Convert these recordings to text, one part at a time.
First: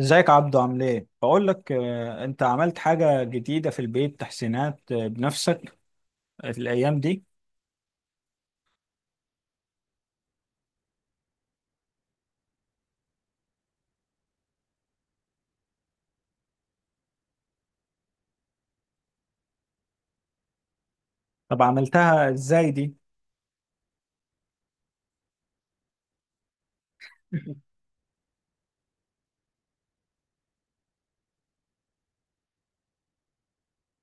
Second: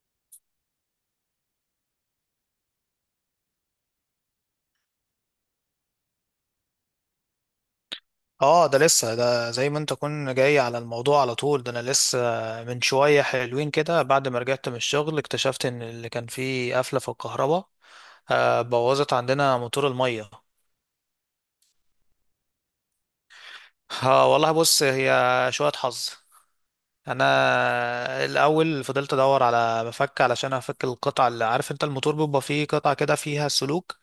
ازيك عبدو؟ عامل ايه؟ بقول لك، انت عملت حاجة جديدة في البيت؟ تحسينات، بنفسك الايام دي؟ اه، ده لسه، ده زي ما انت كنت جاي على الموضوع على طول. ده انا لسه من شوية حلوين كده بعد ما رجعت من الشغل اكتشفت ان اللي كان فيه قفلة في الكهرباء بوظت عندنا موتور المية. طب عملتها ازاي دي؟ اه والله بص، هي شوية حظ. انا الاول فضلت ادور على مفك علشان افك القطع، اللي عارف انت الموتور بيبقى فيه قطعة كده فيها سلوك،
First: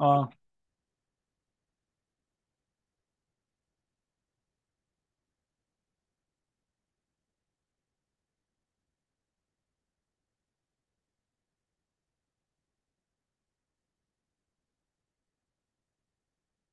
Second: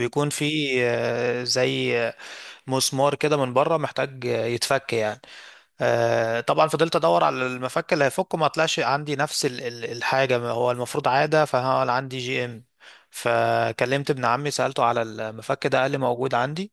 اه فيه زي مسمار كده من بره محتاج يتفك يعني. طبعا فضلت ادور على المفك اللي هيفكه، ما طلعش عندي نفس الحاجه، ما هو المفروض عاده، فانا عندي جي ام. فكلمت ابن عمي سالته على المفك ده، قال لي موجود عندي.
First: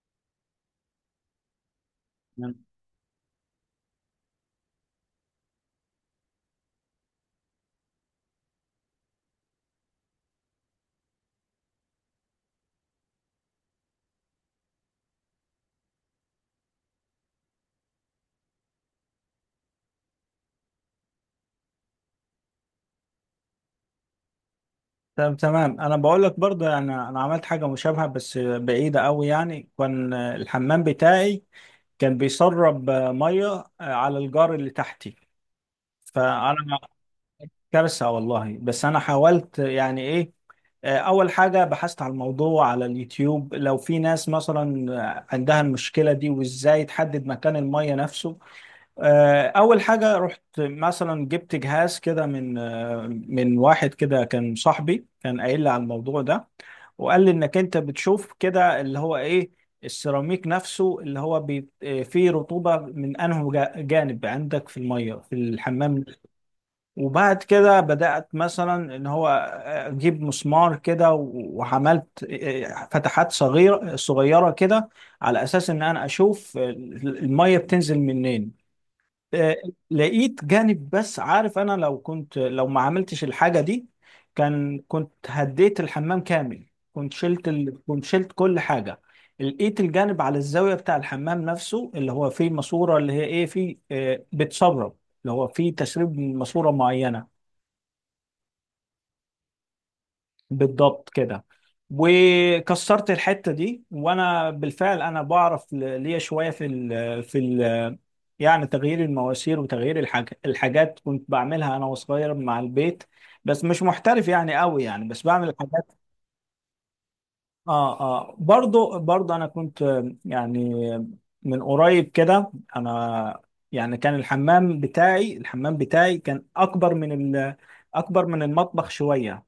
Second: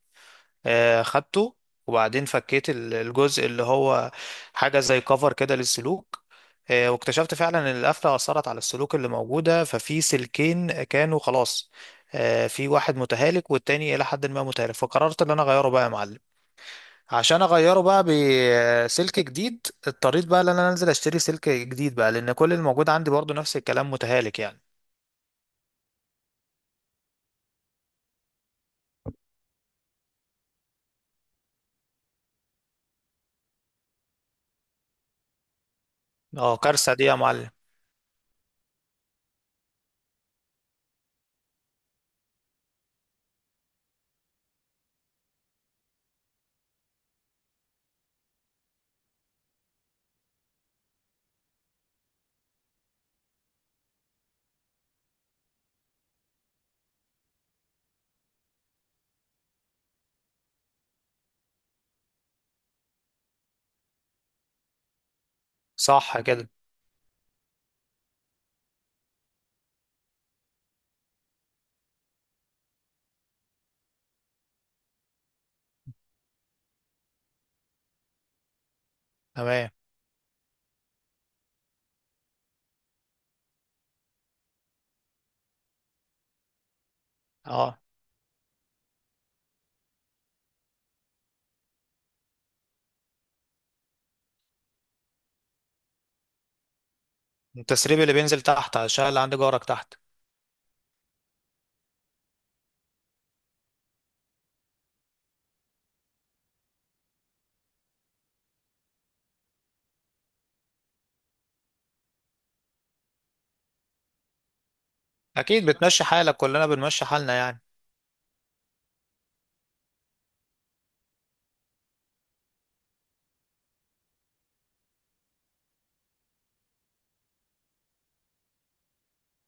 خدته. وبعدين فكيت الجزء اللي هو حاجه زي كفر كده للسلوك. واكتشفت فعلا ان القفله اثرت على السلوك اللي موجوده، ففي سلكين كانوا خلاص، في واحد متهالك والتاني الى حد ما متهالك، فقررت ان انا اغيره بقى يا معلم. عشان اغيره بقى بسلك جديد، اضطريت بقى ان انا انزل اشتري سلك جديد بقى، لان كل الموجود عندي برضو نفس الكلام متهالك يعني. تمام تمام. انا بقول لك برضه، يعني انا عملت حاجة مشابهة بس بعيدة قوي. يعني كان، الحمام بتاعي كان بيسرب، مية، على الجار اللي تحتي. اه فانا كارثة دي يا معلم. كارثة والله. بس انا حاولت، يعني ايه، أول حاجة بحثت على الموضوع على اليوتيوب، لو في ناس مثلا، عندها المشكلة دي، وإزاي تحدد مكان المية نفسه. أول حاجة رحت مثلا جبت جهاز كده من، من واحد كده كان صاحبي، كان قايل لي على الموضوع ده. وقال لي إنك أنت بتشوف كده اللي هو إيه، السيراميك نفسه اللي هو فيه رطوبة من أنه جانب عندك في المية في الحمام. صح كده. وبعد كده بدأت مثلا ان هو اجيب مسمار كده، وعملت فتحات صغيرة صغيرة كده، على اساس ان انا اشوف المية بتنزل منين. آه، تمام. لقيت جانب. بس عارف، انا لو كنت، لو ما عملتش الحاجة دي كان كنت هديت الحمام كامل. كنت شلت اه، ال... كنت شلت كل حاجة. لقيت الجانب على الزاوية بتاع الحمام نفسه اللي هو فيه ماسورة، اللي هي ايه، فيه بتسرب، اللي هو فيه تسريب من ماسورة معينة. التسريب اللي بينزل تحت عشان اللي عندي جارك تحت. بالضبط كده. وكسرت الحتة دي، وانا بالفعل انا بعرف ليا شوية في ال في ال، يعني تغيير المواسير وتغيير الحاجات، كنت بعملها انا وصغير مع البيت. بس مش محترف يعني قوي، يعني بس بعمل اكيد الحاجات. بتمشي حالك، كلنا بنمشي حالنا يعني. اه اه، برضو انا كنت، يعني من قريب كده انا، يعني كان الحمام بتاعي كان اكبر من ال، اكبر من المطبخ شوية.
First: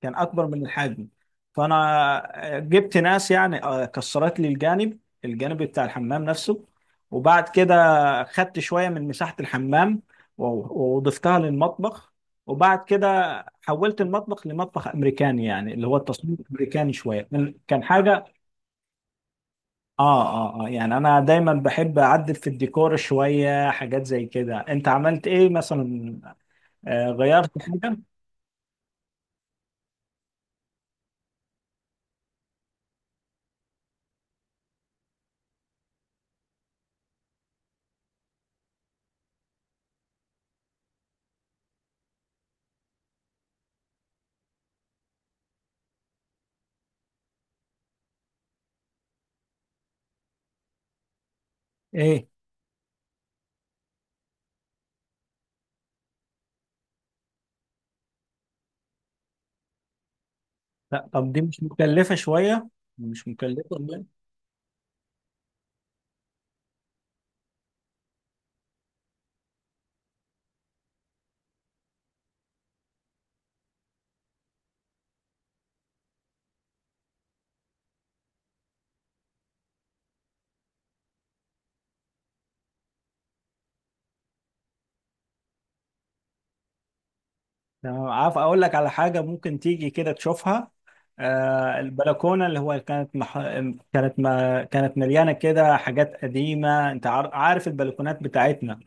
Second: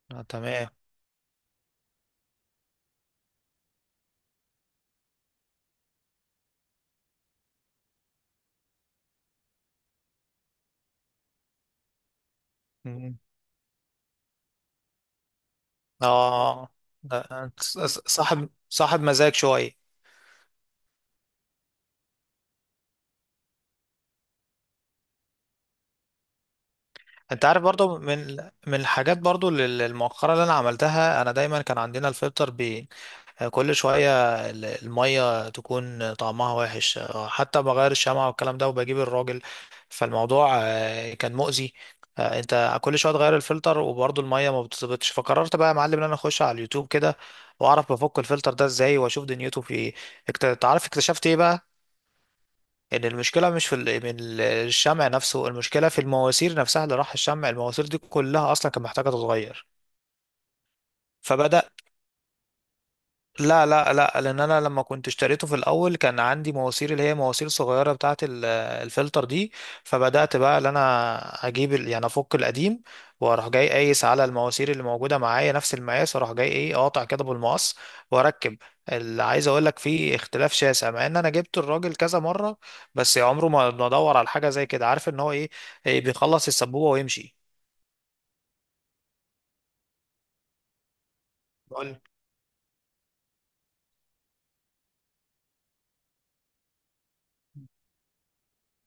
كان اه اكبر من تمام. الحجم. فانا جبت ناس، يعني، كسرت لي الجانب، الجانب بتاع الحمام نفسه. وبعد كده خدت شويه من مساحه الحمام، وضفتها للمطبخ. وبعد كده مم. حولت المطبخ لمطبخ امريكاني، يعني اللي هو التصميم اه، الامريكاني. ده أنت كان حاجه. صاحب صاحب مزاج شوية. اه اه اه، يعني انا دايما بحب اعدل في الديكور شويه حاجات زي كده. انت عملت ايه مثلا؟ آه انت غيرت عارف حاجه؟ برضو من، من الحاجات برضو المؤخرة اللي انا عملتها، انا دايما كان عندنا الفلتر، كل شوية المية تكون طعمها وحش، حتى بغير الشمعة والكلام ده وبجيب الراجل. فالموضوع كان مؤذي. انت كل شوية تغير الفلتر وبرضه المية ما بتظبطش، فقررت بقى يا معلم ان انا اخش على اليوتيوب كده واعرف بفك الفلتر ده ازاي واشوف دنيته في ايه. تعرف اكتشفت ايه بقى؟ ايه؟ ان المشكلة مش في الشمع نفسه، المشكلة في المواسير نفسها اللي راح الشمع. المواسير دي كلها اصلا كانت محتاجة تتغير. لا طب دي فبدأ. مش مكلفة شوية؟ مش مكلفة لا لا والله. لا، لان انا لما كنت اشتريته في الاول كان عندي مواسير اللي هي مواسير صغيره بتاعه الفلتر دي. فبدات بقى ان انا اجيب يعني افك القديم، واروح جاي قايس على المواسير اللي موجوده معايا نفس المقاس، واروح جاي ايه اقطع كده بالمقص واركب. اللي عايز اقول لك، فيه اختلاف شاسع، مع ان انا جبت الراجل كذا مره، بس عمره ما دور على حاجه زي كده. عارف ان هو ايه، إيه؟ بيخلص السبوبه ويمشي. تمام. عارف أقول لك على حاجة؟ ممكن تيجي كده تشوفها. آه بقول، البلكونة اللي هو كانت مح... كانت ما... كانت مليانة كده حاجات قديمة. أنت عارف البلكونات بتاعتنا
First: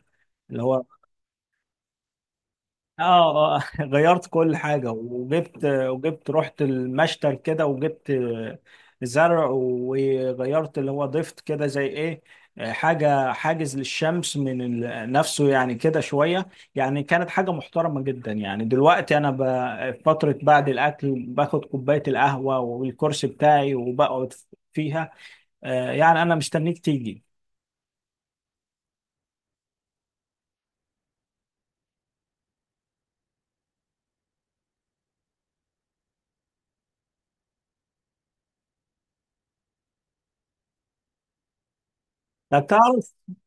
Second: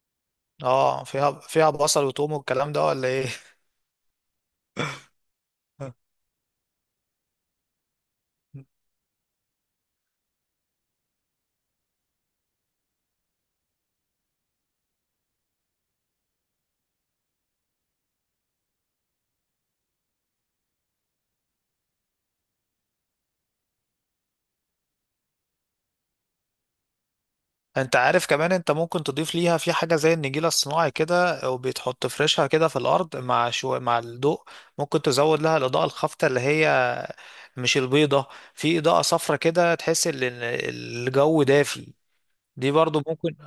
اللي هو. اه، فيها فيها بصل وتوم والكلام ده اه، ولا ايه؟ آه، غيرت كل حاجة، وجبت رحت المشتل كده وجبت زرع. وغيرت اللي هو ضفت كده زي ايه، حاجة حاجز للشمس نفسه، يعني كده شوية. يعني كانت حاجة محترمة جدا. يعني دلوقتي أنا فترة بعد الأكل باخد كوباية القهوة والكرسي بتاعي وبقعد فيها. يعني أنا مستنيك تيجي. انت عارف كمان، انت ممكن تضيف ليها في حاجة زي النجيلة الصناعي كده وبيتحط فرشها كده في الارض، مع شو، مع الضوء ممكن تزود لها الاضاءة الخافتة، اللي هي مش البيضة، في اضاءة صفرة كده تحس ان الجو دافي. طب دي برضو تعرف، ممكن.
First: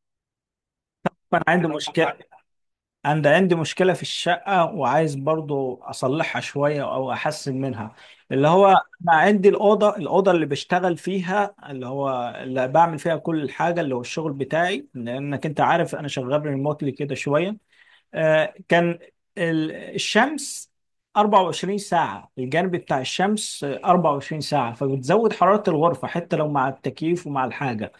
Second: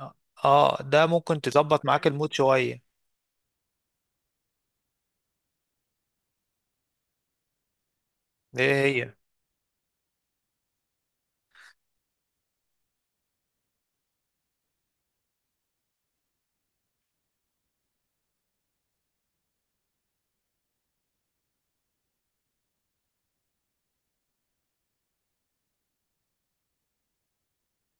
اه، ده ممكن أنا عندي تظبط معاك مشكلة المود شوية. أنا عندي مشكلة في الشقة، وعايز برضو أصلحها شوية أو أحسن منها. اللي هو أنا ايه هي؟ عندي الأوضة اللي بشتغل فيها، اللي هو اللي بعمل فيها كل الحاجة، اللي هو الشغل بتاعي، لأنك أنت عارف أنا شغال ريموتلي كده شوية. كان الشمس 24 ساعة، الجانب بتاع الشمس 24 ساعة، فبتزود حرارة الغرفة حتى لو مع التكييف ومع الحاجة.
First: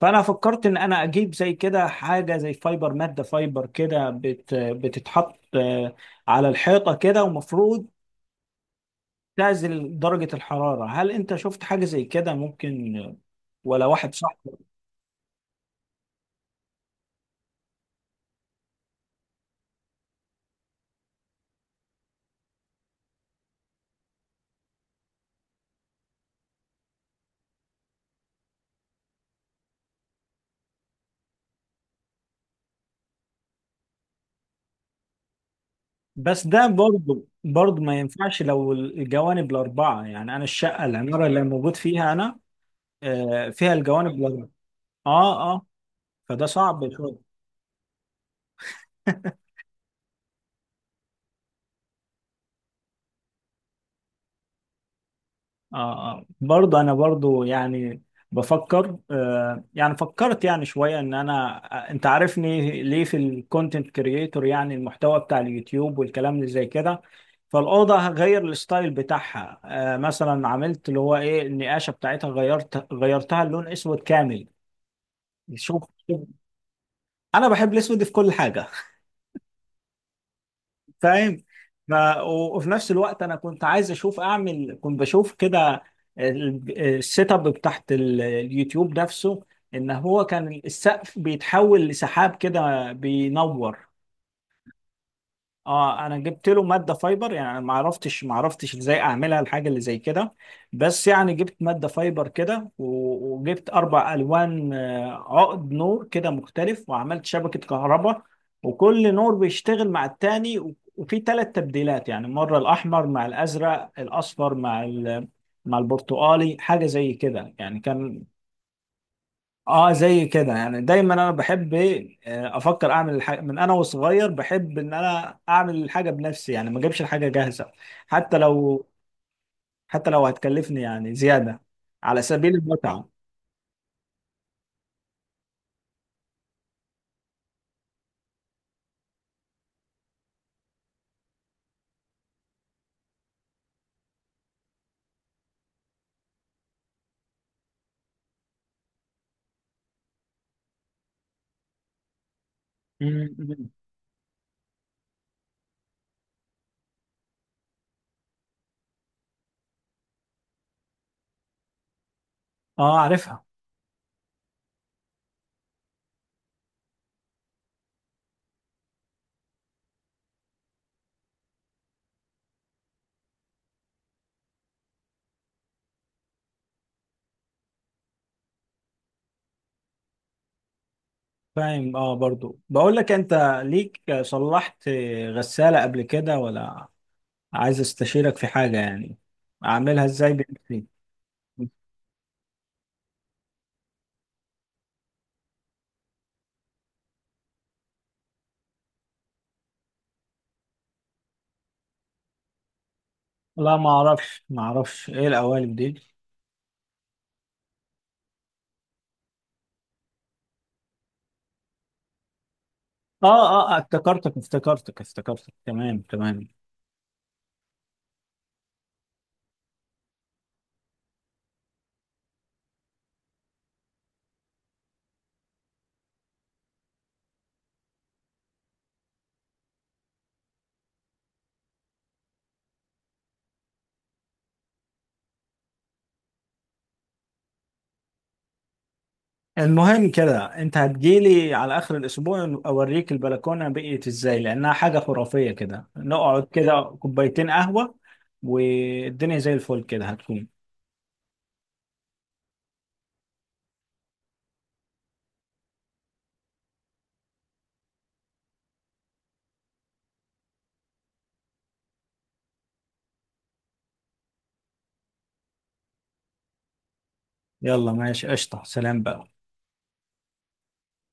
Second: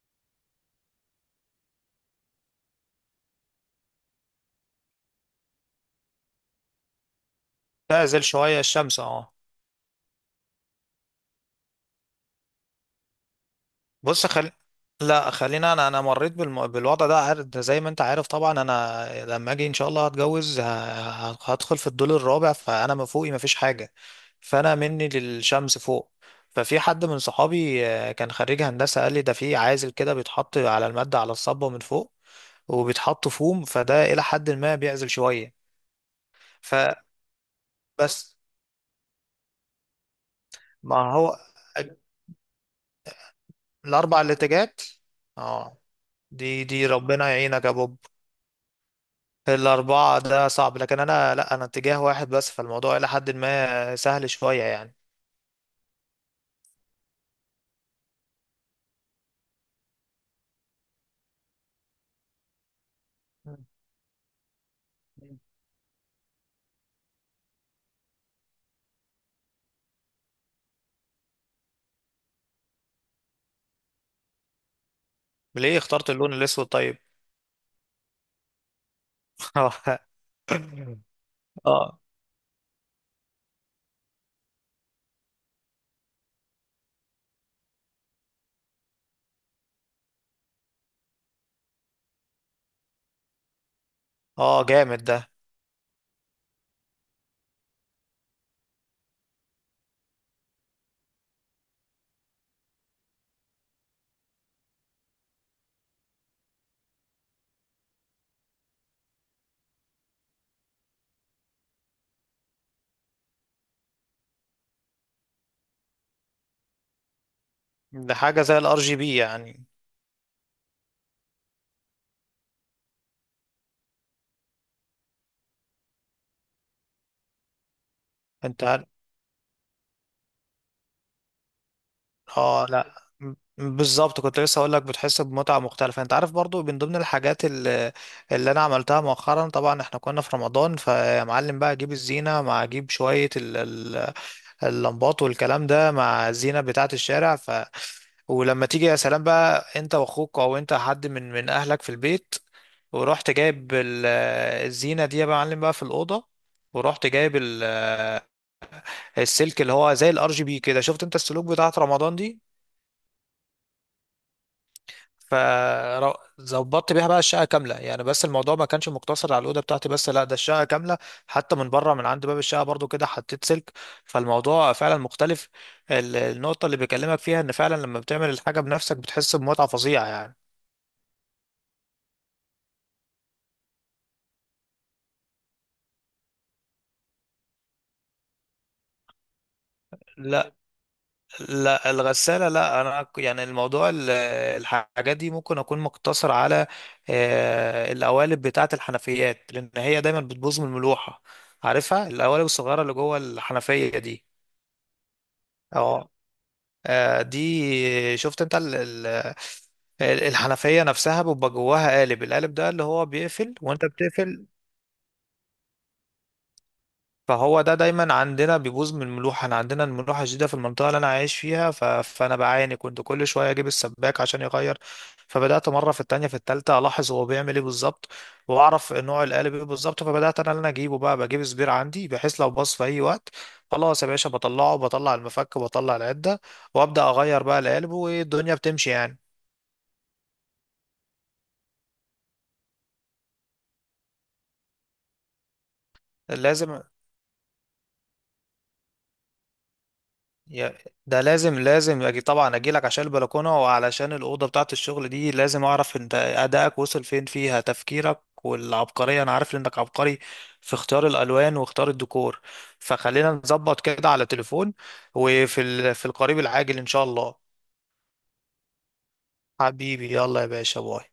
فانا فكرت ان انا اجيب زي كده حاجه، زي فايبر، ماده فايبر كده بتتحط، على الحيطه كده، ومفروض تعزل شوية الشمس، اه. تعزل درجه الحراره. هل انت شفت حاجه زي كده ممكن، ولا واحد بص صاحبي؟ لا، خلينا. انا مريت بالوضع ده، عارف، ده زي ما انت عارف طبعا، انا لما اجي ان شاء الله هتجوز، هدخل في الدور الرابع، فانا ما فوقي ما فيش حاجه، فانا مني للشمس فوق. ففي حد من صحابي كان خريج هندسه قال لي ده في عازل كده بيتحط على الماده، على الصبه من فوق، وبيتحط فوم، فده الى حد ما بيعزل شويه. بس ده برضو ما فبس، ينفعش لو الجوانب الاربعه. يعني انا الشقه ما العماره هو اللي موجود فيها انا، فيها الجوانب الاربع الاربعه. الاتجاهات، اه اه. اه. فده دي دي صعب شويه. ربنا يعينك يا بوب. الأربعة ده صعب، لكن أنا لأ، أنا اتجاه واحد بس، فالموضوع إلى حد ما سهل شوية يعني. آه آه. برضه أنا برضه، يعني بفكر آه، يعني فكرت يعني شوية إن أنا، أنت عارفني ليه في مم. الكونتنت كرييتور، يعني المحتوى بتاع اليوتيوب والكلام اللي زي كده. فالأوضة هغير الستايل بتاعها. آه مثلا عملت اللي هو إيه، النقاشة بتاعتها غيرت غيرتها اللون أسود كامل. ليه شوف، اخترت شوف، اللون الأسود طيب؟ أنا بحب الأسود في كل حاجة. فاهم. اه، ما وفي نفس الوقت انا كنت عايز اشوف اعمل، كنت بشوف كده السيت اب بتاعت اليوتيوب نفسه، ان هو كان السقف بيتحول لسحاب كده بينور. اه جامد ده. اه انا جبت له ماده فايبر. يعني أنا ما عرفتش ازاي اعملها الحاجه اللي زي كده. بس يعني جبت ماده فايبر كده، وجبت اربع الوان، عقد نور كده مختلف، وعملت شبكه كهرباء. وكل نور بيشتغل مع التاني، وفي ثلاث تبديلات. يعني مره الاحمر مع الازرق، الاصفر مع مع البرتقالي، حاجه زي كده يعني ده كان. حاجة زي الار جي بي يعني. اه زي كده. يعني دايما انا بحب ايه، افكر اعمل الحاجه. من انا وصغير بحب ان انا اعمل الحاجه بنفسي، يعني ما اجيبش الحاجه جاهزه. حتى انت لو، عارف، حتى لو هتكلفني يعني زياده، على سبيل اه لا، المتعه. م- بالظبط كنت لسه اقول لك بتحس بمتعة مختلفة. انت عارف برضو من ضمن الحاجات اللي، اللي انا عملتها مؤخرا، طبعا احنا كنا في رمضان، فيا معلم بقى اجيب الزينة، مع اجيب شوية اللمبات والكلام ده، مع الزينة بتاعة الشارع. ولما تيجي يا سلام بقى انت واخوك او انت حد من من اهلك في البيت، ورحت مم، مم. جايب الزينه دي يا معلم بقى في الاوضه، ورحت جايب السلك اللي هو زي الار جي بي كده، شفت انت السلوك بتاعت رمضان دي. اه عارفها. فظبطت بيها بقى الشقه كامله يعني، بس الموضوع ما كانش مقتصر على الاوضه بتاعتي بس، لا، ده الشقه كامله، حتى من بره من عند باب الشقه برضو كده حطيت سلك. فالموضوع فعلا مختلف. النقطه اللي بكلمك فيها ان فعلا لما بتعمل الحاجه بنفسك بتحس بمتعه فظيعه يعني. فاهم. اه برضو بقول لك انت، ليك صلحت غساله قبل كده ولا؟ عايز استشيرك في حاجه، يعني اعملها ازاي لا، بنفسي. لا الغسالة لا. أنا ك- يعني الموضوع الحاجات دي ممكن أكون مقتصر على القوالب بتاعة الحنفيات، لأن هي دايما بتبوظ من الملوحة. عارفها القوالب الصغيرة اللي جوه لا ما الحنفية دي؟ اعرفش ما اعرفش ايه القوالب دي. اه، دي شفت انت الحنفية نفسها بيبقى جواها قالب، القالب ده اللي هو اه بيقفل اه، وانت افتكرتك بتقفل. افتكرتك افتكرتك تمام تمام. فهو ده دايما عندنا بيبوظ من الملوحة، انا عندنا الملوحة شديدة في المنطقة اللي انا عايش فيها، فانا بعاني، كنت كل شوية اجيب السباك عشان يغير. فبدأت مرة في التانية في التالتة الاحظ هو بيعمل ايه بالظبط، واعرف نوع القالب ايه بالظبط. فبدأت انا اللي أنا اجيبه بقى، بجيب سبير عندي، بحيث لو باظ في اي وقت خلاص يا باشا بطلعه، بطلع المفك بطلع العدة وابدأ اغير بقى القالب، والدنيا بتمشي يعني. المهم كده انت هتجيلي على اخر الاسبوع، اوريك البلكونه بقيت ازاي، لانها حاجه خرافيه كده، نقعد لازم. كده كوبايتين قهوه والدنيا زي الفل كده هتكون. يا- ده لازم، لازم أجي طبعا، اجي لك عشان البلكونه وعلشان الاوضه بتاعه الشغل دي، لازم اعرف انت ادائك وصل فين، فيها تفكيرك والعبقريه، انا عارف انك عبقري في اختيار الالوان واختيار الديكور. فخلينا نظبط كده على تليفون، وفي في القريب العاجل ان شاء الله. يلا ماشي قشطه، سلام بقى. حبيبي يلا يا باشا، باي.